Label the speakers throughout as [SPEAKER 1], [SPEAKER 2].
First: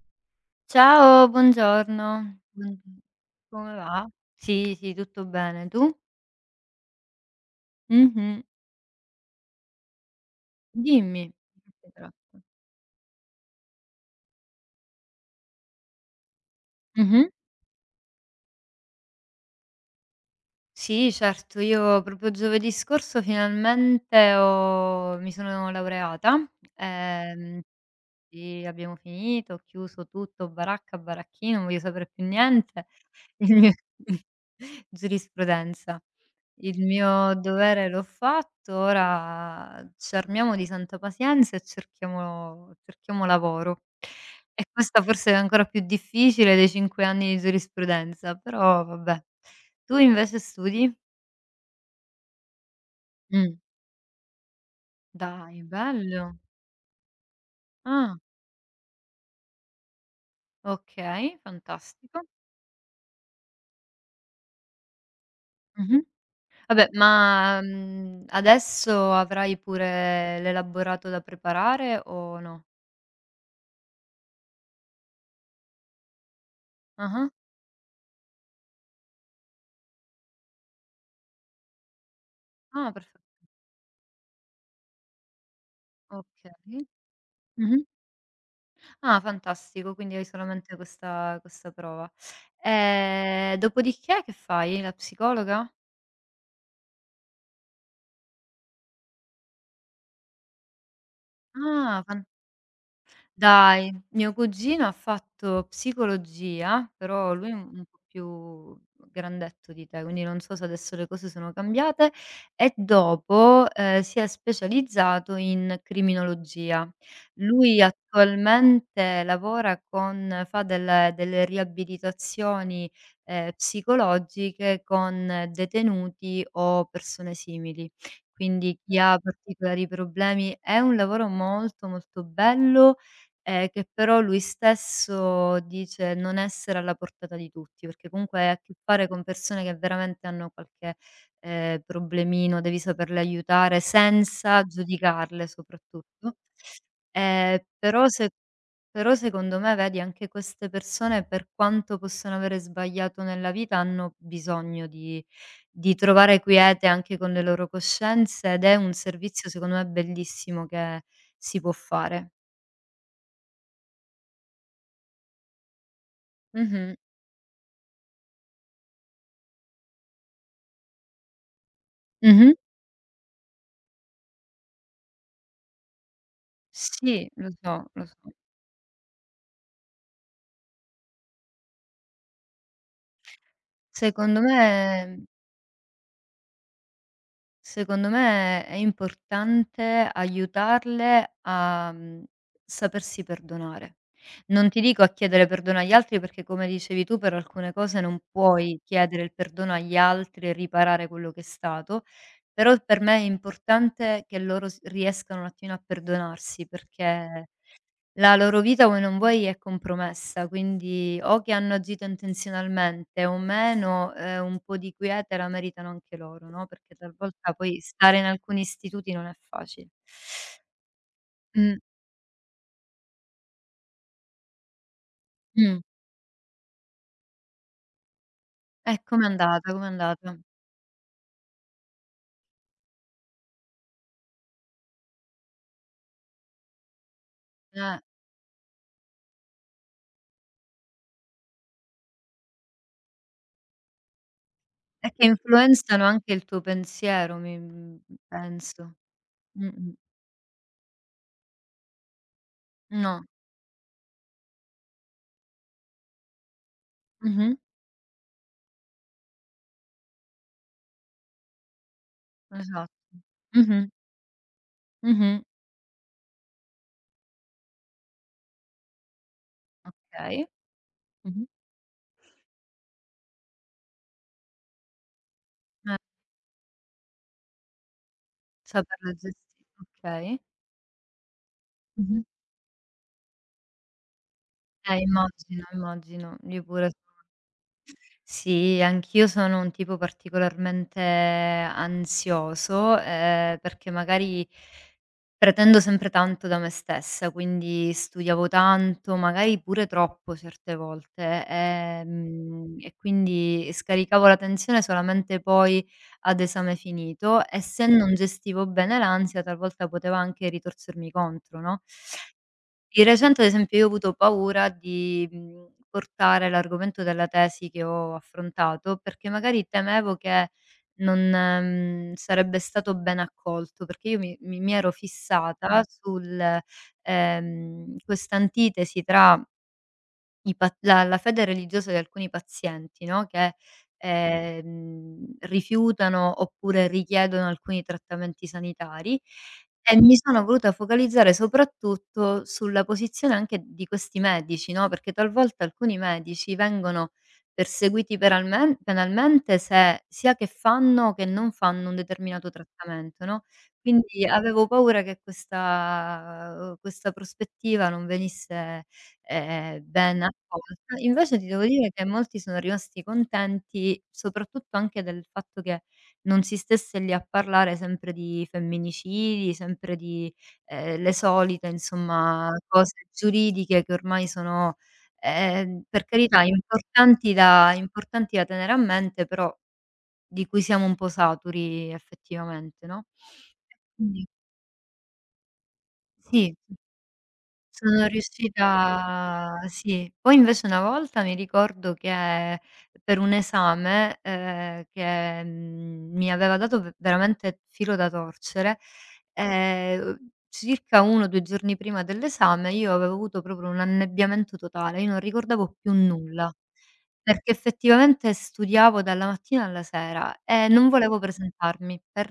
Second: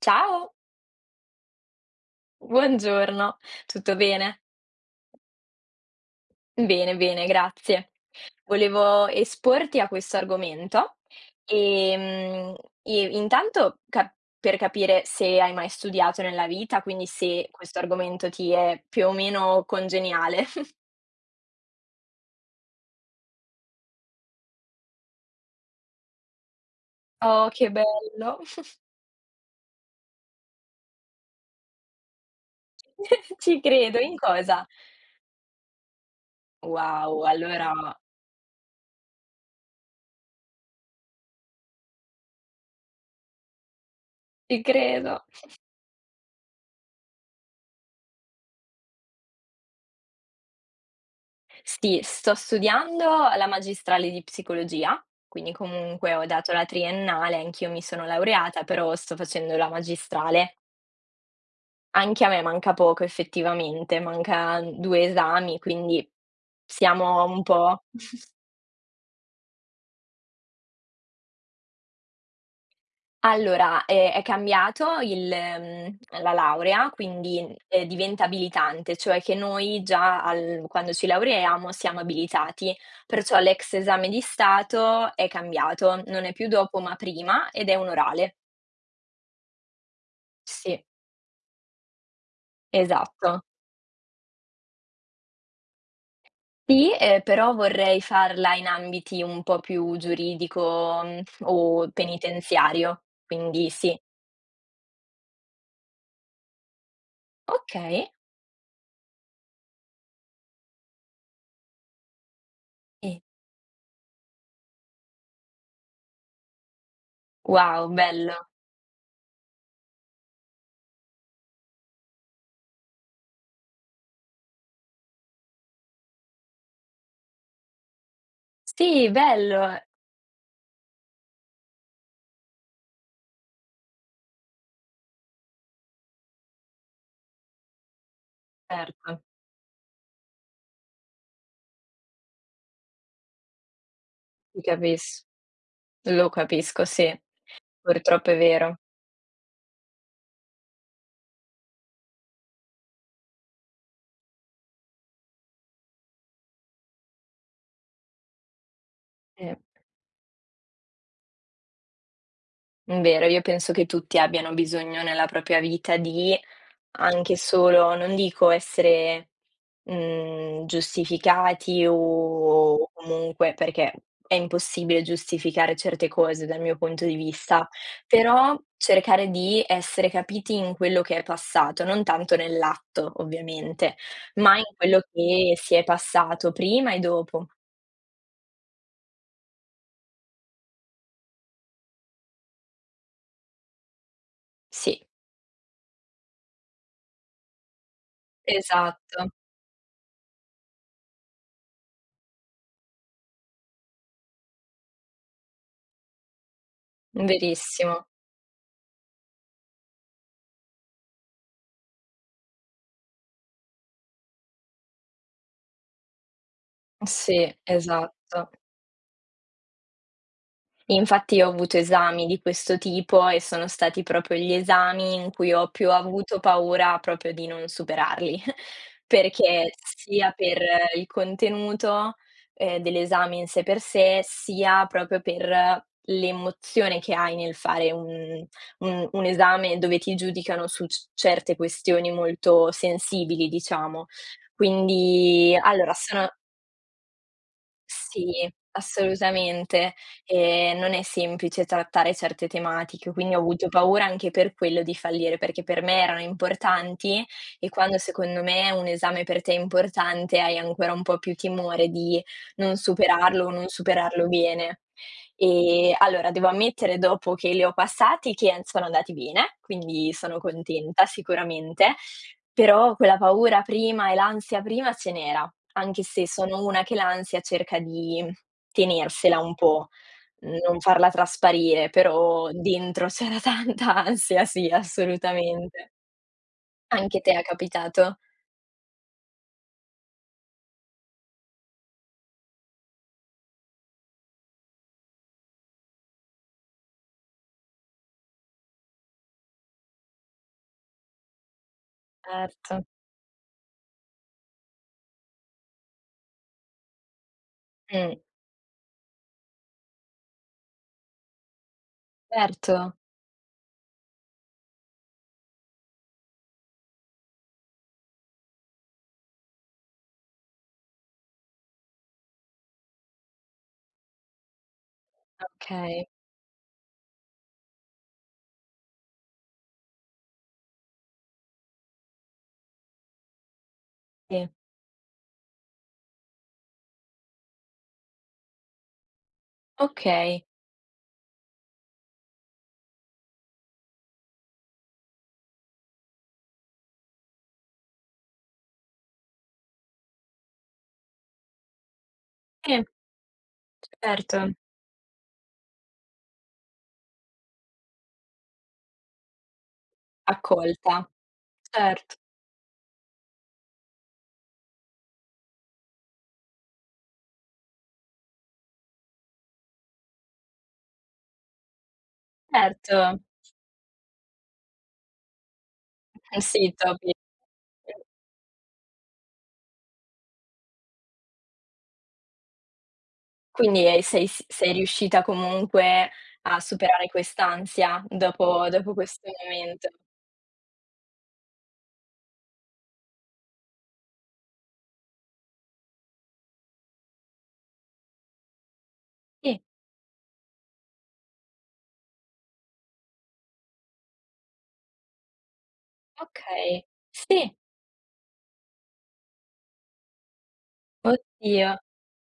[SPEAKER 1] Ciao,
[SPEAKER 2] Ciao, buongiorno. Buon
[SPEAKER 1] buongiorno.
[SPEAKER 2] Come
[SPEAKER 1] Tutto
[SPEAKER 2] va?
[SPEAKER 1] bene?
[SPEAKER 2] Sì, sì, tutto bene. Tu?
[SPEAKER 1] Bene, bene, grazie.
[SPEAKER 2] Mh-mh.
[SPEAKER 1] Volevo esporti a questo argomento,
[SPEAKER 2] Dimmi. Di che si tratta?
[SPEAKER 1] ehm, e intanto cap per capire se hai mai studiato nella vita, quindi
[SPEAKER 2] Mh-mh.
[SPEAKER 1] se questo argomento ti è più o meno congeniale.
[SPEAKER 2] Sì, certo, io proprio giovedì scorso finalmente ho mi sono laureata.
[SPEAKER 1] Oh,
[SPEAKER 2] Ehm,
[SPEAKER 1] che bello!
[SPEAKER 2] sì, abbiamo finito, ho chiuso tutto, baracca, baracchino, non voglio sapere più niente. Il
[SPEAKER 1] Ci
[SPEAKER 2] mio
[SPEAKER 1] credo, in cosa?
[SPEAKER 2] giurisprudenza. Il
[SPEAKER 1] Wow,
[SPEAKER 2] mio
[SPEAKER 1] allora
[SPEAKER 2] dovere l'ho fatto, ora ci armiamo di santa pazienza e cerchiamo lavoro.
[SPEAKER 1] ci
[SPEAKER 2] E questa
[SPEAKER 1] credo.
[SPEAKER 2] forse è ancora più difficile dei 5 anni di giurisprudenza, però vabbè. Tu invece studi?
[SPEAKER 1] Sì, sto studiando la
[SPEAKER 2] Mh,
[SPEAKER 1] magistrale di psicologia, quindi
[SPEAKER 2] dai,
[SPEAKER 1] comunque ho
[SPEAKER 2] bello.
[SPEAKER 1] dato la triennale, anch'io mi sono
[SPEAKER 2] Ah,
[SPEAKER 1] laureata, però sto facendo la magistrale.
[SPEAKER 2] okay,
[SPEAKER 1] Anche
[SPEAKER 2] fantastico.
[SPEAKER 1] a me manca poco effettivamente, manca due esami,
[SPEAKER 2] Mh-mh.
[SPEAKER 1] quindi
[SPEAKER 2] Vabbè,
[SPEAKER 1] siamo un
[SPEAKER 2] ma,
[SPEAKER 1] po'.
[SPEAKER 2] adesso avrai pure l'elaborato da preparare o no?
[SPEAKER 1] Allora, è cambiato la laurea,
[SPEAKER 2] Ah-ah.
[SPEAKER 1] quindi, diventa abilitante, cioè che noi già al quando ci laureiamo siamo abilitati,
[SPEAKER 2] Ah, perfe
[SPEAKER 1] perciò l'ex esame di stato è cambiato, non è più
[SPEAKER 2] Okay.
[SPEAKER 1] dopo ma prima ed è
[SPEAKER 2] Mh-mh.
[SPEAKER 1] un orale.
[SPEAKER 2] Ah, fantastico, quindi hai solamente
[SPEAKER 1] Sì,
[SPEAKER 2] questa prova.
[SPEAKER 1] esatto.
[SPEAKER 2] Dopodiché che fai? La psicologa?
[SPEAKER 1] Sì, però vorrei farla in ambiti un po' più giuridico, o
[SPEAKER 2] Ah, fan
[SPEAKER 1] penitenziario, quindi
[SPEAKER 2] Dai,
[SPEAKER 1] sì.
[SPEAKER 2] mio cugino ha fatto psicologia, però lui è un po'
[SPEAKER 1] Okay.
[SPEAKER 2] più grandetto di te, quindi non so se adesso le cose sono cambiate, e
[SPEAKER 1] Sì.
[SPEAKER 2] dopo, si è specializzato in criminologia. Lui
[SPEAKER 1] Wow, bello.
[SPEAKER 2] attualmente lavora con fa delle riabilitazioni, psicologiche con detenuti o persone simili. Quindi chi
[SPEAKER 1] Sì,
[SPEAKER 2] ha
[SPEAKER 1] bello,
[SPEAKER 2] particolari problemi è un lavoro molto, molto bello, che però lui stesso dice non essere alla portata di tutti, perché comunque hai a che fare
[SPEAKER 1] certo.
[SPEAKER 2] con persone che veramente hanno qualche, problemino, devi saperle aiutare
[SPEAKER 1] Ti
[SPEAKER 2] senza
[SPEAKER 1] capis
[SPEAKER 2] giudicarle
[SPEAKER 1] lo
[SPEAKER 2] soprattutto.
[SPEAKER 1] capisco, sì,
[SPEAKER 2] Però se
[SPEAKER 1] purtroppo è vero.
[SPEAKER 2] Però secondo me vedi anche queste persone, per quanto possano avere sbagliato nella vita, hanno bisogno di trovare quiete anche con le loro coscienze ed è un servizio
[SPEAKER 1] Sì,
[SPEAKER 2] secondo me bellissimo che si può fare.
[SPEAKER 1] è vero. Io penso che tutti abbiano bisogno nella propria vita di
[SPEAKER 2] Mh-mh.
[SPEAKER 1] anche solo, non dico essere, giustificati
[SPEAKER 2] Mh-mh.
[SPEAKER 1] o comunque perché è impossibile giustificare certe cose dal mio punto di
[SPEAKER 2] Sì, lo
[SPEAKER 1] vista,
[SPEAKER 2] so, lo so.
[SPEAKER 1] però cercare di essere capiti in quello che è passato, non tanto nell'atto ovviamente,
[SPEAKER 2] Secondo
[SPEAKER 1] ma in quello
[SPEAKER 2] me
[SPEAKER 1] che si è passato prima e dopo.
[SPEAKER 2] secondo me è importante aiutarle a, mhmm, sapersi perdonare. Non ti
[SPEAKER 1] Sì.
[SPEAKER 2] dico a chiedere perdono agli altri perché, come dicevi tu, per alcune cose non puoi chiedere
[SPEAKER 1] Esatto,
[SPEAKER 2] il perdono agli altri e riparare quello che è stato, però per me è importante che loro s riescano un attimino a perdonarsi perché
[SPEAKER 1] verissimo.
[SPEAKER 2] la loro vita vuoi non vuoi è compromessa, quindi o che hanno agito intenzionalmente o meno, un po' di quiete la meritano anche loro, no, perché talvolta
[SPEAKER 1] Sì,
[SPEAKER 2] poi stare in
[SPEAKER 1] esatto.
[SPEAKER 2] alcuni istituti non è facile.
[SPEAKER 1] Infatti io ho avuto
[SPEAKER 2] Mh,
[SPEAKER 1] esami di questo tipo e sono stati proprio gli esami in cui ho
[SPEAKER 2] mh.
[SPEAKER 1] più avuto paura proprio di non superarli,
[SPEAKER 2] Com'è
[SPEAKER 1] perché
[SPEAKER 2] andata, com'è
[SPEAKER 1] sia
[SPEAKER 2] andata?
[SPEAKER 1] per il contenuto, dell'esame in sé per sé, sia proprio per l'emozione che hai nel fare
[SPEAKER 2] Eh,
[SPEAKER 1] un esame dove ti giudicano su c certe questioni molto sensibili, diciamo.
[SPEAKER 2] è che
[SPEAKER 1] Quindi allora
[SPEAKER 2] influenzano
[SPEAKER 1] sono.
[SPEAKER 2] anche il tuo pensiero,
[SPEAKER 1] Sì,
[SPEAKER 2] penso.
[SPEAKER 1] assolutamente.
[SPEAKER 2] Mh-mh.
[SPEAKER 1] Non è semplice trattare certe tematiche,
[SPEAKER 2] No.
[SPEAKER 1] quindi ho avuto paura anche per quello di fallire, perché per me erano importanti
[SPEAKER 2] Mh-mh.
[SPEAKER 1] e quando secondo me un esame per te è importante, hai ancora un po' più timore di non
[SPEAKER 2] Esatto.
[SPEAKER 1] superarlo o non
[SPEAKER 2] Mh-mh.
[SPEAKER 1] superarlo bene.
[SPEAKER 2] Mh-mh.
[SPEAKER 1] Allora devo ammettere dopo che li ho passati che an sono andati bene, quindi sono
[SPEAKER 2] Okay.
[SPEAKER 1] contenta
[SPEAKER 2] Mh-mh.
[SPEAKER 1] sicuramente, però quella paura prima e l'ansia prima ce n'era.
[SPEAKER 2] Eh,
[SPEAKER 1] Anche se sono una che l'ansia cerca di
[SPEAKER 2] saperlo
[SPEAKER 1] tenersela un
[SPEAKER 2] gesti
[SPEAKER 1] po',
[SPEAKER 2] Okay.
[SPEAKER 1] non farla trasparire,
[SPEAKER 2] Mh-mh.
[SPEAKER 1] però dentro c'era tanta ansia, sì,
[SPEAKER 2] Immagino,
[SPEAKER 1] assolutamente.
[SPEAKER 2] immagino. Io pure so
[SPEAKER 1] Anche te è capitato?
[SPEAKER 2] Sì, anch'io sono un tipo particolarmente ansioso, perché magari pretendo sempre tanto da me stessa, quindi studiavo tanto, magari pure troppo certe volte,
[SPEAKER 1] Certo.
[SPEAKER 2] e quindi scaricavo la tensione solamente poi ad esame finito, e se non
[SPEAKER 1] Mh,
[SPEAKER 2] gestivo bene l'ansia talvolta poteva anche ritorcermi contro, no?
[SPEAKER 1] certo.
[SPEAKER 2] Di recente ad esempio io ho avuto paura di, mhmm, portare l'argomento della tesi che ho affrontato, perché magari temevo che non, mhmm, sarebbe stato ben accolto, perché io mi ero fissata
[SPEAKER 1] Okay,
[SPEAKER 2] sul questa antitesi tra i pa la la fede religiosa di alcuni pazienti, no, che,
[SPEAKER 1] sì.
[SPEAKER 2] rifiutano oppure richiedono alcuni trattamenti sanitari, e mi sono
[SPEAKER 1] Okay.
[SPEAKER 2] voluta focalizzare soprattutto sulla posizione anche di questi medici, no, perché talvolta alcuni medici vengono perseguiti penalmente se sia che fanno che non fanno un determinato
[SPEAKER 1] Sì,
[SPEAKER 2] trattamento, no, quindi
[SPEAKER 1] certo.
[SPEAKER 2] avevo paura che questa prospettiva non venisse ben accolta.
[SPEAKER 1] Accolta.
[SPEAKER 2] Invece ti devo dire che
[SPEAKER 1] Cert
[SPEAKER 2] molti sono rimasti contenti, soprattutto anche del fatto che non si stesse lì a parlare sempre di femminicidi, sempre di, le solite insomma cose
[SPEAKER 1] certo.
[SPEAKER 2] giuridiche che ormai sono, per carità,
[SPEAKER 1] Sì, topi
[SPEAKER 2] importanti da tenere a mente, però di cui siamo un po' saturi effettivamente, no? E
[SPEAKER 1] quindi,
[SPEAKER 2] quindi
[SPEAKER 1] sei s sei riuscita comunque
[SPEAKER 2] sì.
[SPEAKER 1] a superare quest'ansia
[SPEAKER 2] Sono
[SPEAKER 1] dopo questo
[SPEAKER 2] riuscita
[SPEAKER 1] momento?
[SPEAKER 2] sì. Poi invece una volta mi ricordo che per un esame, che, mi aveva dato v veramente filo da torcere,
[SPEAKER 1] Sì.
[SPEAKER 2] ehm, circa 1 o 2 giorni prima dell'esame io avevo avuto proprio un annebbiamento totale, io non ricordavo più nulla,
[SPEAKER 1] Okay. Sì,
[SPEAKER 2] perché effettivamente studiavo dalla mattina alla sera e non volevo
[SPEAKER 1] oddio,
[SPEAKER 2] presentarmi per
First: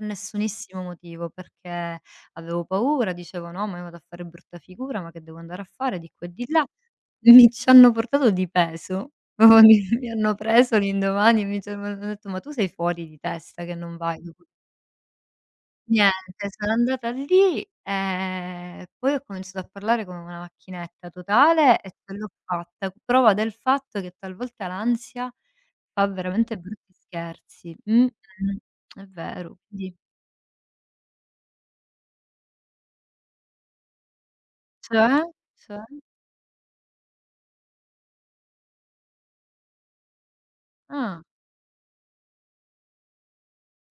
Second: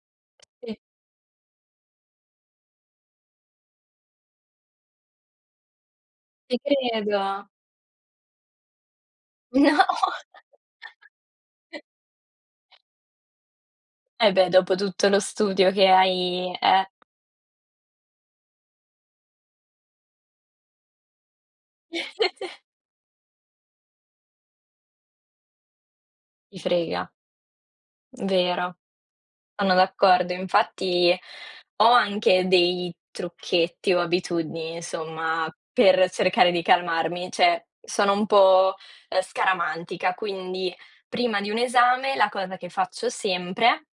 [SPEAKER 1] sì,
[SPEAKER 2] nessunissimo motivo, perché avevo paura, dicevo: "No, ma io vado a fare brutta figura, ma che devo andare a fare di qua e di
[SPEAKER 1] ti
[SPEAKER 2] là".
[SPEAKER 1] credo.
[SPEAKER 2] Mi ci hanno portato di peso, proprio
[SPEAKER 1] No.
[SPEAKER 2] mi hanno preso l'indomani e mi ci hanno detto: "Ma tu sei fuori di testa che non vai?"
[SPEAKER 1] Eh beh, dopo tutto lo studio che
[SPEAKER 2] Niente,
[SPEAKER 1] hai
[SPEAKER 2] sono
[SPEAKER 1] eh.
[SPEAKER 2] andata lì e poi ho cominciato a parlare come una macchinetta totale e ce l'ho fatta. Prova del fatto che talvolta l'ansia fa veramente
[SPEAKER 1] Ti
[SPEAKER 2] brutti
[SPEAKER 1] frega,
[SPEAKER 2] scherzi. Mh-mh.
[SPEAKER 1] vero,
[SPEAKER 2] È vero.
[SPEAKER 1] sono
[SPEAKER 2] Quindi
[SPEAKER 1] d'accordo. Infatti ho anche dei trucchetti o abitudini,
[SPEAKER 2] cioè?
[SPEAKER 1] insomma,
[SPEAKER 2] Cioè?
[SPEAKER 1] per cercare di calmarmi. Cioè, sono un po', scaramantica, quindi
[SPEAKER 2] Ah,
[SPEAKER 1] prima di un esame la cosa che faccio sempre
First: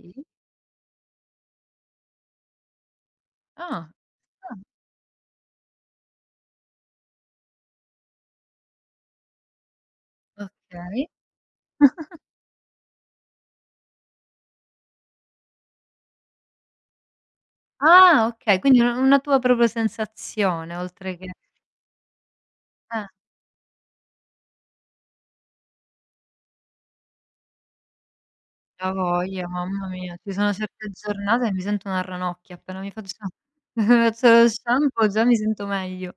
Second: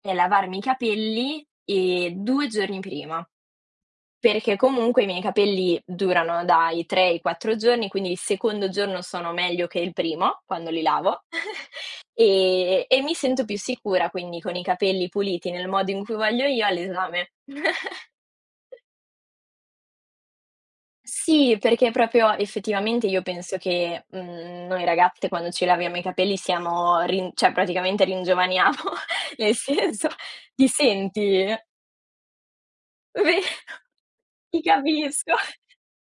[SPEAKER 1] è lavarmi i capelli, 2 giorni prima.
[SPEAKER 2] Ah.
[SPEAKER 1] Perché comunque i miei capelli durano dai 3 ai 4 giorni, quindi il secondo giorno sono meglio che il primo,
[SPEAKER 2] Ah,
[SPEAKER 1] quando li
[SPEAKER 2] okay.
[SPEAKER 1] lavo, e mi sento più sicura, quindi con i capelli puliti nel modo in cui voglio io all'esame.
[SPEAKER 2] Ah, okay, quindi una tua proprio sensazione oltre che
[SPEAKER 1] Sì, perché proprio effettivamente
[SPEAKER 2] eh,
[SPEAKER 1] io penso che, noi ragazze quando ci laviamo i capelli siamo rin cioè praticamente ringiovaniamo,
[SPEAKER 2] a voglia,
[SPEAKER 1] nel
[SPEAKER 2] mamma
[SPEAKER 1] senso
[SPEAKER 2] mia, ci sono
[SPEAKER 1] ti
[SPEAKER 2] certe
[SPEAKER 1] senti
[SPEAKER 2] giornate che mi sento una ranocchia, appena mi faccio
[SPEAKER 1] ve
[SPEAKER 2] faccio lo
[SPEAKER 1] ti
[SPEAKER 2] shampoo già
[SPEAKER 1] capisco.
[SPEAKER 2] mi sento meglio,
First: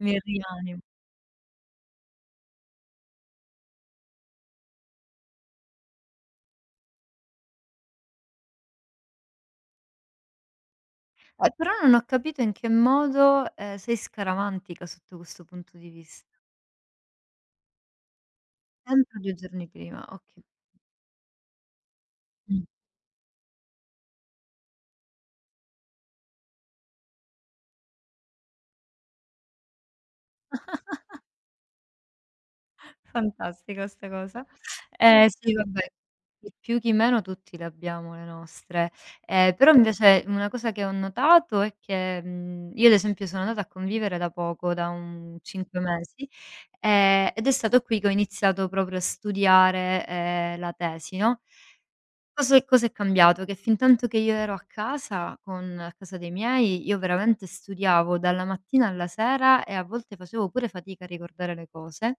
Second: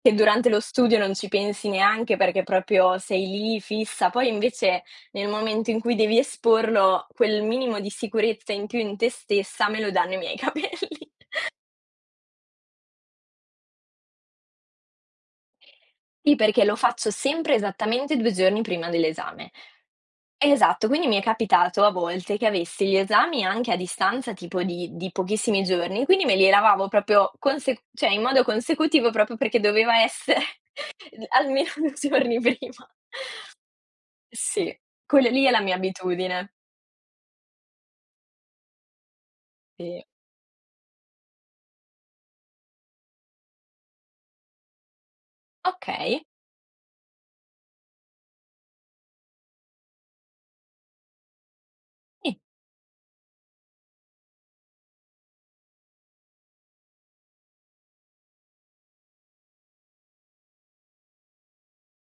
[SPEAKER 1] Che durante lo
[SPEAKER 2] rianimo.
[SPEAKER 1] studio non ci pensi neanche perché proprio sei lì fissa, poi invece nel momento in cui devi esporlo, quel minimo di sicurezza in più in te stessa me lo danno i miei capelli.
[SPEAKER 2] Però non ho capito in che modo, sei scaramantica sotto questo punto di
[SPEAKER 1] Sì,
[SPEAKER 2] vista.
[SPEAKER 1] perché lo faccio sempre esattamente 2 giorni prima
[SPEAKER 2] Sempre 2
[SPEAKER 1] dell'esame.
[SPEAKER 2] giorni prima, oka
[SPEAKER 1] Esatto, quindi mi è capitato a volte che
[SPEAKER 2] mh.
[SPEAKER 1] avessi gli esami anche a distanza tipo di pochissimi giorni, quindi me li lavavo proprio conse cioè in modo consecutivo proprio perché doveva essere l almeno 2 giorni prima.
[SPEAKER 2] Fantastica 'sta cosa.
[SPEAKER 1] Sì, quella lì è
[SPEAKER 2] Sì,
[SPEAKER 1] la mia
[SPEAKER 2] vabbè,
[SPEAKER 1] abitudine.
[SPEAKER 2] chi più chi meno tutti le abbiamo le nostre. Però
[SPEAKER 1] Sì.
[SPEAKER 2] invece una cosa che ho notato è che, io ad esempio sono andata a convivere da poco, da un 5
[SPEAKER 1] Okay,
[SPEAKER 2] mesi, ed è stato qui che ho iniziato proprio a studiare, la tesi, no.
[SPEAKER 1] sì,
[SPEAKER 2] Cosa è cambiato? Che fintanto che io ero a casa con a casa dei miei, io veramente studiavo dalla mattina alla sera e a volte facevo pure fatica a ricordare le cose.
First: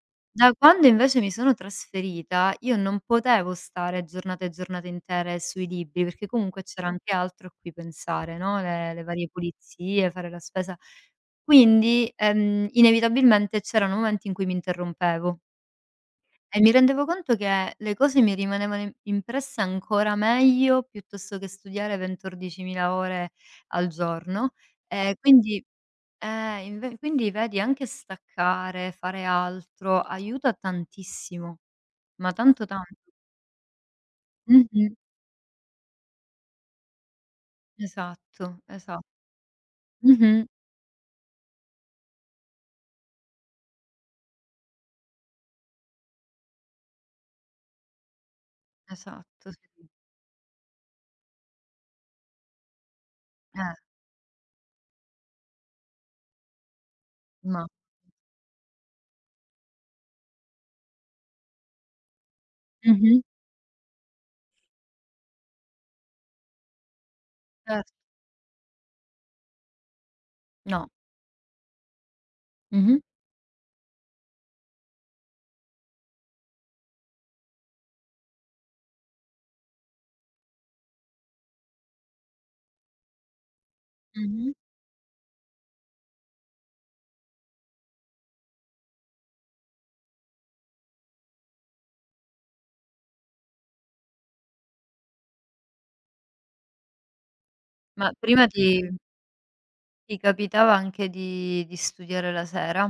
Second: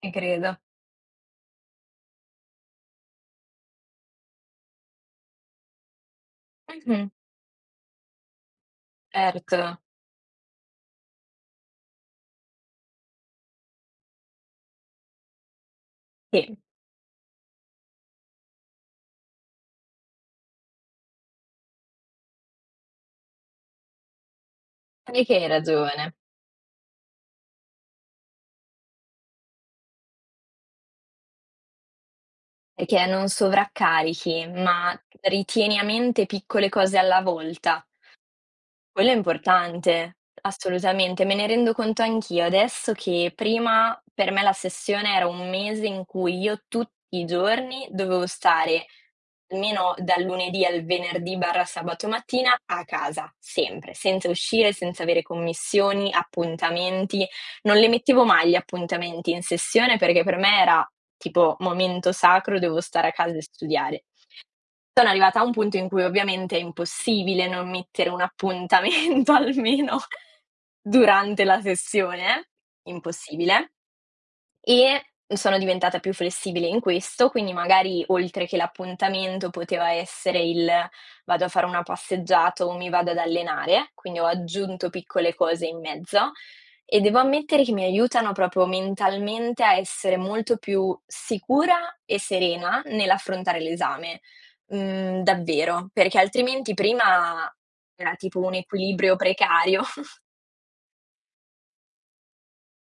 [SPEAKER 1] ti credo.
[SPEAKER 2] Da quando invece mi sono trasferita, io non potevo stare giornate e giornate intere sui libri, perché comunque c'era
[SPEAKER 1] Mh-mh,
[SPEAKER 2] anche altro a cui pensare, no, le varie
[SPEAKER 1] certo,
[SPEAKER 2] pulizie, fare la spesa. Quindi, inevitabilmente c'erano momenti in cui mi interrompevo
[SPEAKER 1] sì,
[SPEAKER 2] e mi rendevo conto che le cose mi rimanevano im impresse ancora meglio piuttosto che studiare 20, 14.000 ore al giorno.
[SPEAKER 1] sai che hai
[SPEAKER 2] Quindi
[SPEAKER 1] ragione,
[SPEAKER 2] inve quindi vedi anche staccare, fare altro, aiuta tantissimo, ma tanto, tanto.
[SPEAKER 1] perché non sovraccarichi,
[SPEAKER 2] Mh-mh.
[SPEAKER 1] ma ritieni a mente piccole cose alla volta.
[SPEAKER 2] Esatto, esa
[SPEAKER 1] Quello è importante,
[SPEAKER 2] Mh-mh.
[SPEAKER 1] assolutamente. Me ne rendo conto anch'io adesso che prima per me la sessione era un mese in cui io tutti i giorni dovevo stare
[SPEAKER 2] Esatto, sì.
[SPEAKER 1] almeno dal lunedì al venerdì/sabato mattina a casa,
[SPEAKER 2] Eh,
[SPEAKER 1] sempre, senza uscire, senza avere commissioni, appuntamenti.
[SPEAKER 2] ma
[SPEAKER 1] Non le mettevo mai gli appuntamenti in sessione perché per me era tipo momento sacro, devo stare a
[SPEAKER 2] Mh-mh.
[SPEAKER 1] casa e studiare. Sono arrivata a un punto in cui ovviamente è impossibile non
[SPEAKER 2] Certo.
[SPEAKER 1] mettere un appuntamento almeno
[SPEAKER 2] No.
[SPEAKER 1] durante la sessione,
[SPEAKER 2] Mh-mh.
[SPEAKER 1] impossibile. E sono diventata più flessibile in questo, quindi magari oltre che l'appuntamento poteva essere il vado a fare una passeggiata o mi vado ad allenare, quindi ho
[SPEAKER 2] Mh-mh.
[SPEAKER 1] aggiunto piccole cose in mezzo e devo ammettere che mi aiutano proprio mentalmente a essere molto più sicura e serena nell'affrontare l'esame. Davvero, perché altrimenti prima
[SPEAKER 2] Ma
[SPEAKER 1] era tipo
[SPEAKER 2] prima
[SPEAKER 1] un
[SPEAKER 2] ti
[SPEAKER 1] equilibrio precario.
[SPEAKER 2] ti capitava anche di studiare la sera?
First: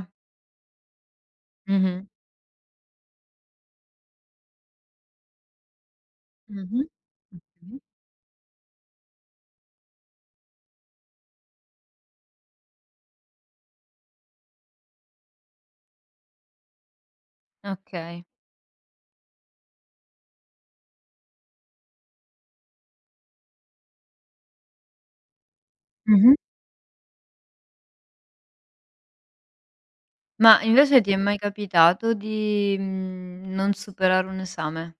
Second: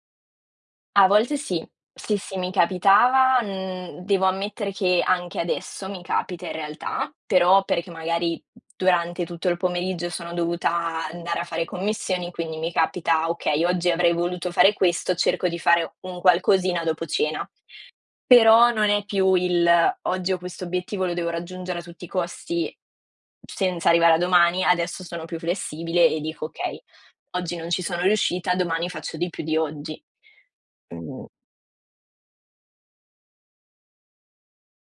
[SPEAKER 1] A volte sì.
[SPEAKER 2] Mh-mh.
[SPEAKER 1] Sì, sì, mi capitava, devo ammettere che anche adesso mi capita in
[SPEAKER 2] Mh-mh.
[SPEAKER 1] realtà, però
[SPEAKER 2] Okay.
[SPEAKER 1] perché magari durante tutto il pomeriggio sono dovuta andare a fare commissioni, quindi mi capita: "Okay, oggi avrei voluto fare questo, cerco di fare un qualcosina dopo cena".
[SPEAKER 2] Okay.
[SPEAKER 1] Però non è più il: "Oggi ho questo obiettivo, lo devo raggiungere a tutti i costi senza arrivare a domani". Adesso sono più flessibile e
[SPEAKER 2] Mh-mh.
[SPEAKER 1] dico: "Okay, oggi non ci sono riuscita, domani faccio di più di oggi".
[SPEAKER 2] Ma invece ti è
[SPEAKER 1] Mh.
[SPEAKER 2] mai capitato di, mhmm, non superare un esame?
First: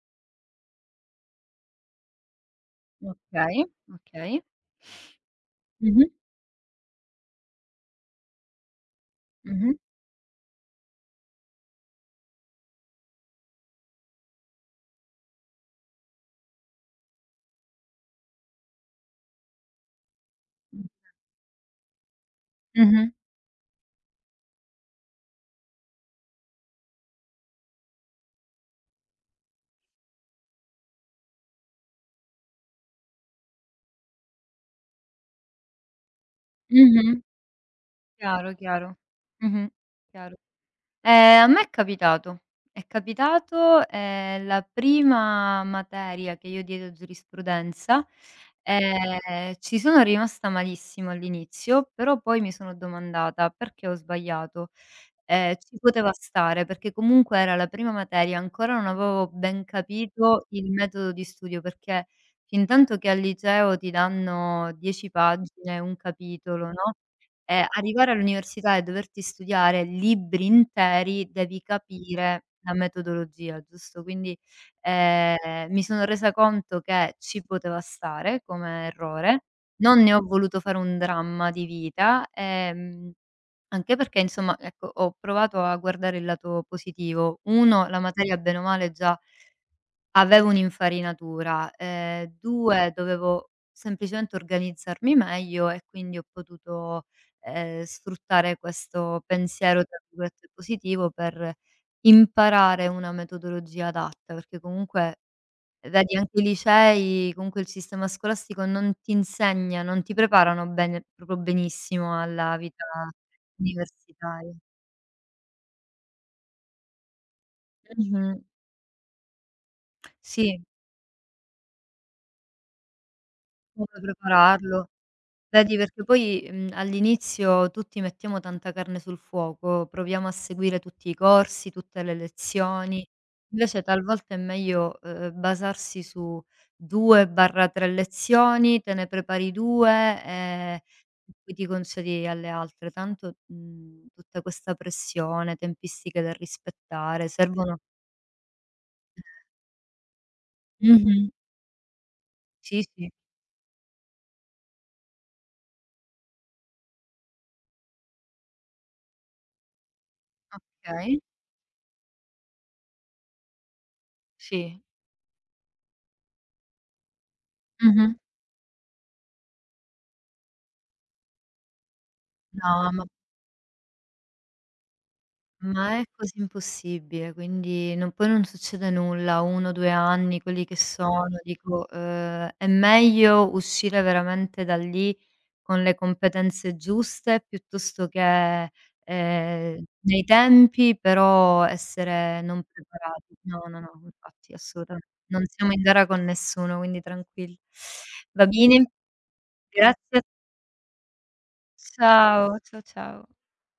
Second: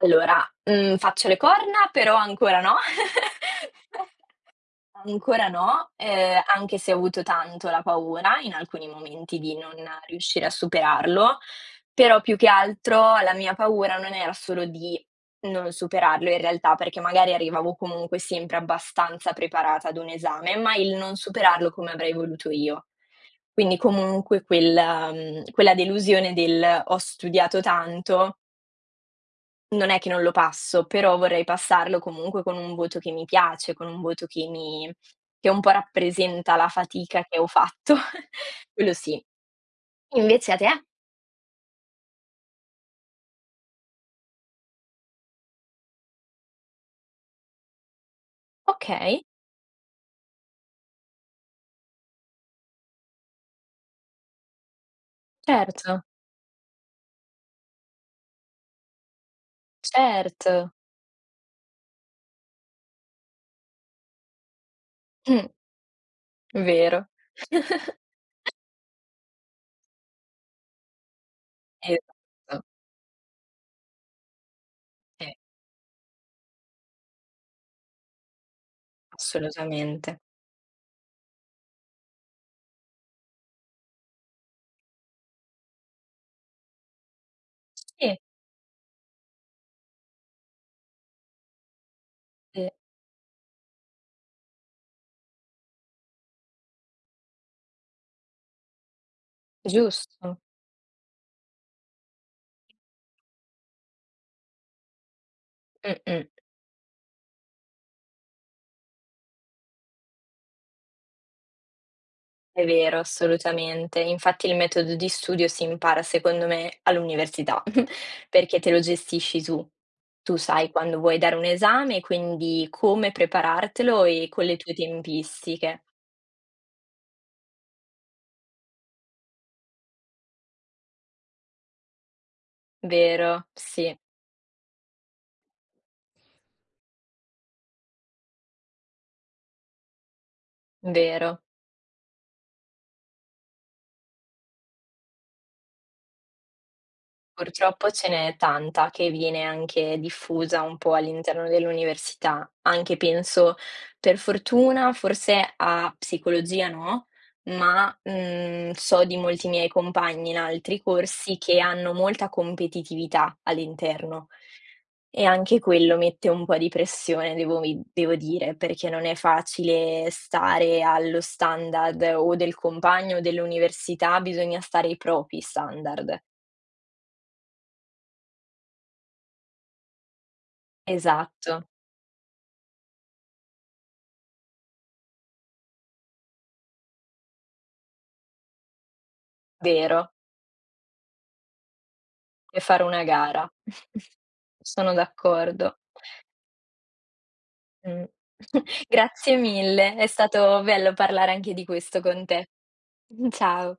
[SPEAKER 1] Allora, faccio le corna, però ancora no.
[SPEAKER 2] Okay, okay.
[SPEAKER 1] Ancora no,
[SPEAKER 2] Mh-mh,
[SPEAKER 1] anche se ho avuto tanto la paura in alcuni momenti di non
[SPEAKER 2] mh-mh,
[SPEAKER 1] riuscire a superarlo, però più che altro la mia paura non era solo di non superarlo in realtà, perché magari arrivavo comunque sempre abbastanza preparata ad un esame, ma il non superarlo come avrei voluto io.
[SPEAKER 2] mh-mh,
[SPEAKER 1] Quindi comunque quella delusione del: "Ho studiato tanto, non è che non lo passo, però vorrei passarlo comunque con un voto che mi piace, con un voto che un po' rappresenta la
[SPEAKER 2] mh-mh.
[SPEAKER 1] fatica che ho fatto",
[SPEAKER 2] Chiaro,
[SPEAKER 1] quello
[SPEAKER 2] chiaro.
[SPEAKER 1] sì.
[SPEAKER 2] Mh-mh, chiaro.
[SPEAKER 1] Invece a te?
[SPEAKER 2] A me è capitato. È capitato, la prima materia che io diedi a giurisprudenza,
[SPEAKER 1] Okay,
[SPEAKER 2] ci sono rimasta malissimo all'inizio, però poi mi sono domandata: "Perché ho sbagliato?" Ci
[SPEAKER 1] certo,
[SPEAKER 2] poteva stare, perché comunque era la prima materia, ancora non avevo ben capito il
[SPEAKER 1] certo.
[SPEAKER 2] metodo di studio, perché fintanto che al liceo ti danno 10
[SPEAKER 1] Mh.
[SPEAKER 2] pagine, un capitolo, no,
[SPEAKER 1] Vero,
[SPEAKER 2] Arrivare all'università e doverti studiare libri interi, devi capire
[SPEAKER 1] esatto,
[SPEAKER 2] la metodologia, giusto? Quindi,
[SPEAKER 1] eh,
[SPEAKER 2] mi sono resa conto che ci poteva stare come errore, non
[SPEAKER 1] assolutamente.
[SPEAKER 2] ne ho voluto fare un dramma di vita, anche perché insomma, ecco, ho provato a guardare il lato positivo. 1, la
[SPEAKER 1] Sì,
[SPEAKER 2] materia bene o male già avevo un'infarinatura,
[SPEAKER 1] sì,
[SPEAKER 2] 2, dovevo semplicemente organizzarmi meglio e quindi ho potuto, sfruttare questo pensiero, tra
[SPEAKER 1] giusto.
[SPEAKER 2] virgolette, "positivo", per imparare una metodologia adatta, perché comunque vedi
[SPEAKER 1] Mh-mh.
[SPEAKER 2] anche i licei, comunque il sistema scolastico non ti insegna, non ti preparano bene proprio benissimo alla
[SPEAKER 1] È
[SPEAKER 2] vita
[SPEAKER 1] vero, assolutamente. Infatti il
[SPEAKER 2] universitaria.
[SPEAKER 1] metodo di studio si impara, secondo me, all'università,
[SPEAKER 2] Mh-mh.
[SPEAKER 1] perché te lo gestisci tu. Tu
[SPEAKER 2] Sì,
[SPEAKER 1] sai quando vuoi dare un esame, quindi come
[SPEAKER 2] come
[SPEAKER 1] preparartelo e con le tue
[SPEAKER 2] prepararlo. Vedi,
[SPEAKER 1] tempistiche.
[SPEAKER 2] perché poi, all'inizio tutti mettiamo tanta carne sul fuoco, proviamo a seguire tutti i corsi, tutte le lezioni.
[SPEAKER 1] Vero,
[SPEAKER 2] Invece
[SPEAKER 1] sì,
[SPEAKER 2] talvolta è meglio, basarsi su 2/3 lezioni, te ne prepari 2, ehm, e
[SPEAKER 1] vero.
[SPEAKER 2] poi ti concedi alle altre. Tanto, tutta questa pressione, tempistiche da rispettare, servono.
[SPEAKER 1] Purtroppo ce n'è tanta che viene anche diffusa un po'
[SPEAKER 2] Mh-mh.
[SPEAKER 1] all'interno dell'università,
[SPEAKER 2] Sì,
[SPEAKER 1] anche
[SPEAKER 2] sì.
[SPEAKER 1] penso per fortuna forse a psicologia no, ma, so di molti miei compagni in altri
[SPEAKER 2] Okay.
[SPEAKER 1] corsi che hanno molta competitività all'interno
[SPEAKER 2] Sì.
[SPEAKER 1] e anche quello mette un po' di pressione devo mi
[SPEAKER 2] Mh-mh.
[SPEAKER 1] devo dire, perché non è facile stare allo standard o del
[SPEAKER 2] No,
[SPEAKER 1] compagno o dell'università, bisogna stare ai propri
[SPEAKER 2] ma è
[SPEAKER 1] standard.
[SPEAKER 2] quasi impossibile, quindi non poi non succede nulla. 1, 2 anni, quelli che sono,
[SPEAKER 1] Esatto.
[SPEAKER 2] dico, è meglio uscire veramente da lì con le competenze giuste, piuttosto che,
[SPEAKER 1] Vero,
[SPEAKER 2] nei tempi, però essere
[SPEAKER 1] e
[SPEAKER 2] non
[SPEAKER 1] fare una
[SPEAKER 2] preparati.
[SPEAKER 1] gara.
[SPEAKER 2] No, no, no, infatti,
[SPEAKER 1] Sono
[SPEAKER 2] assolutamen non siamo
[SPEAKER 1] d'accordo.
[SPEAKER 2] in gara con nessuno, quindi tranquilli.
[SPEAKER 1] Mh.
[SPEAKER 2] Va bene,
[SPEAKER 1] Grazie mille, è
[SPEAKER 2] grazie.
[SPEAKER 1] stato bello parlare anche di questo con te.
[SPEAKER 2] Ciao, ciao, ciao.
[SPEAKER 1] Ciao.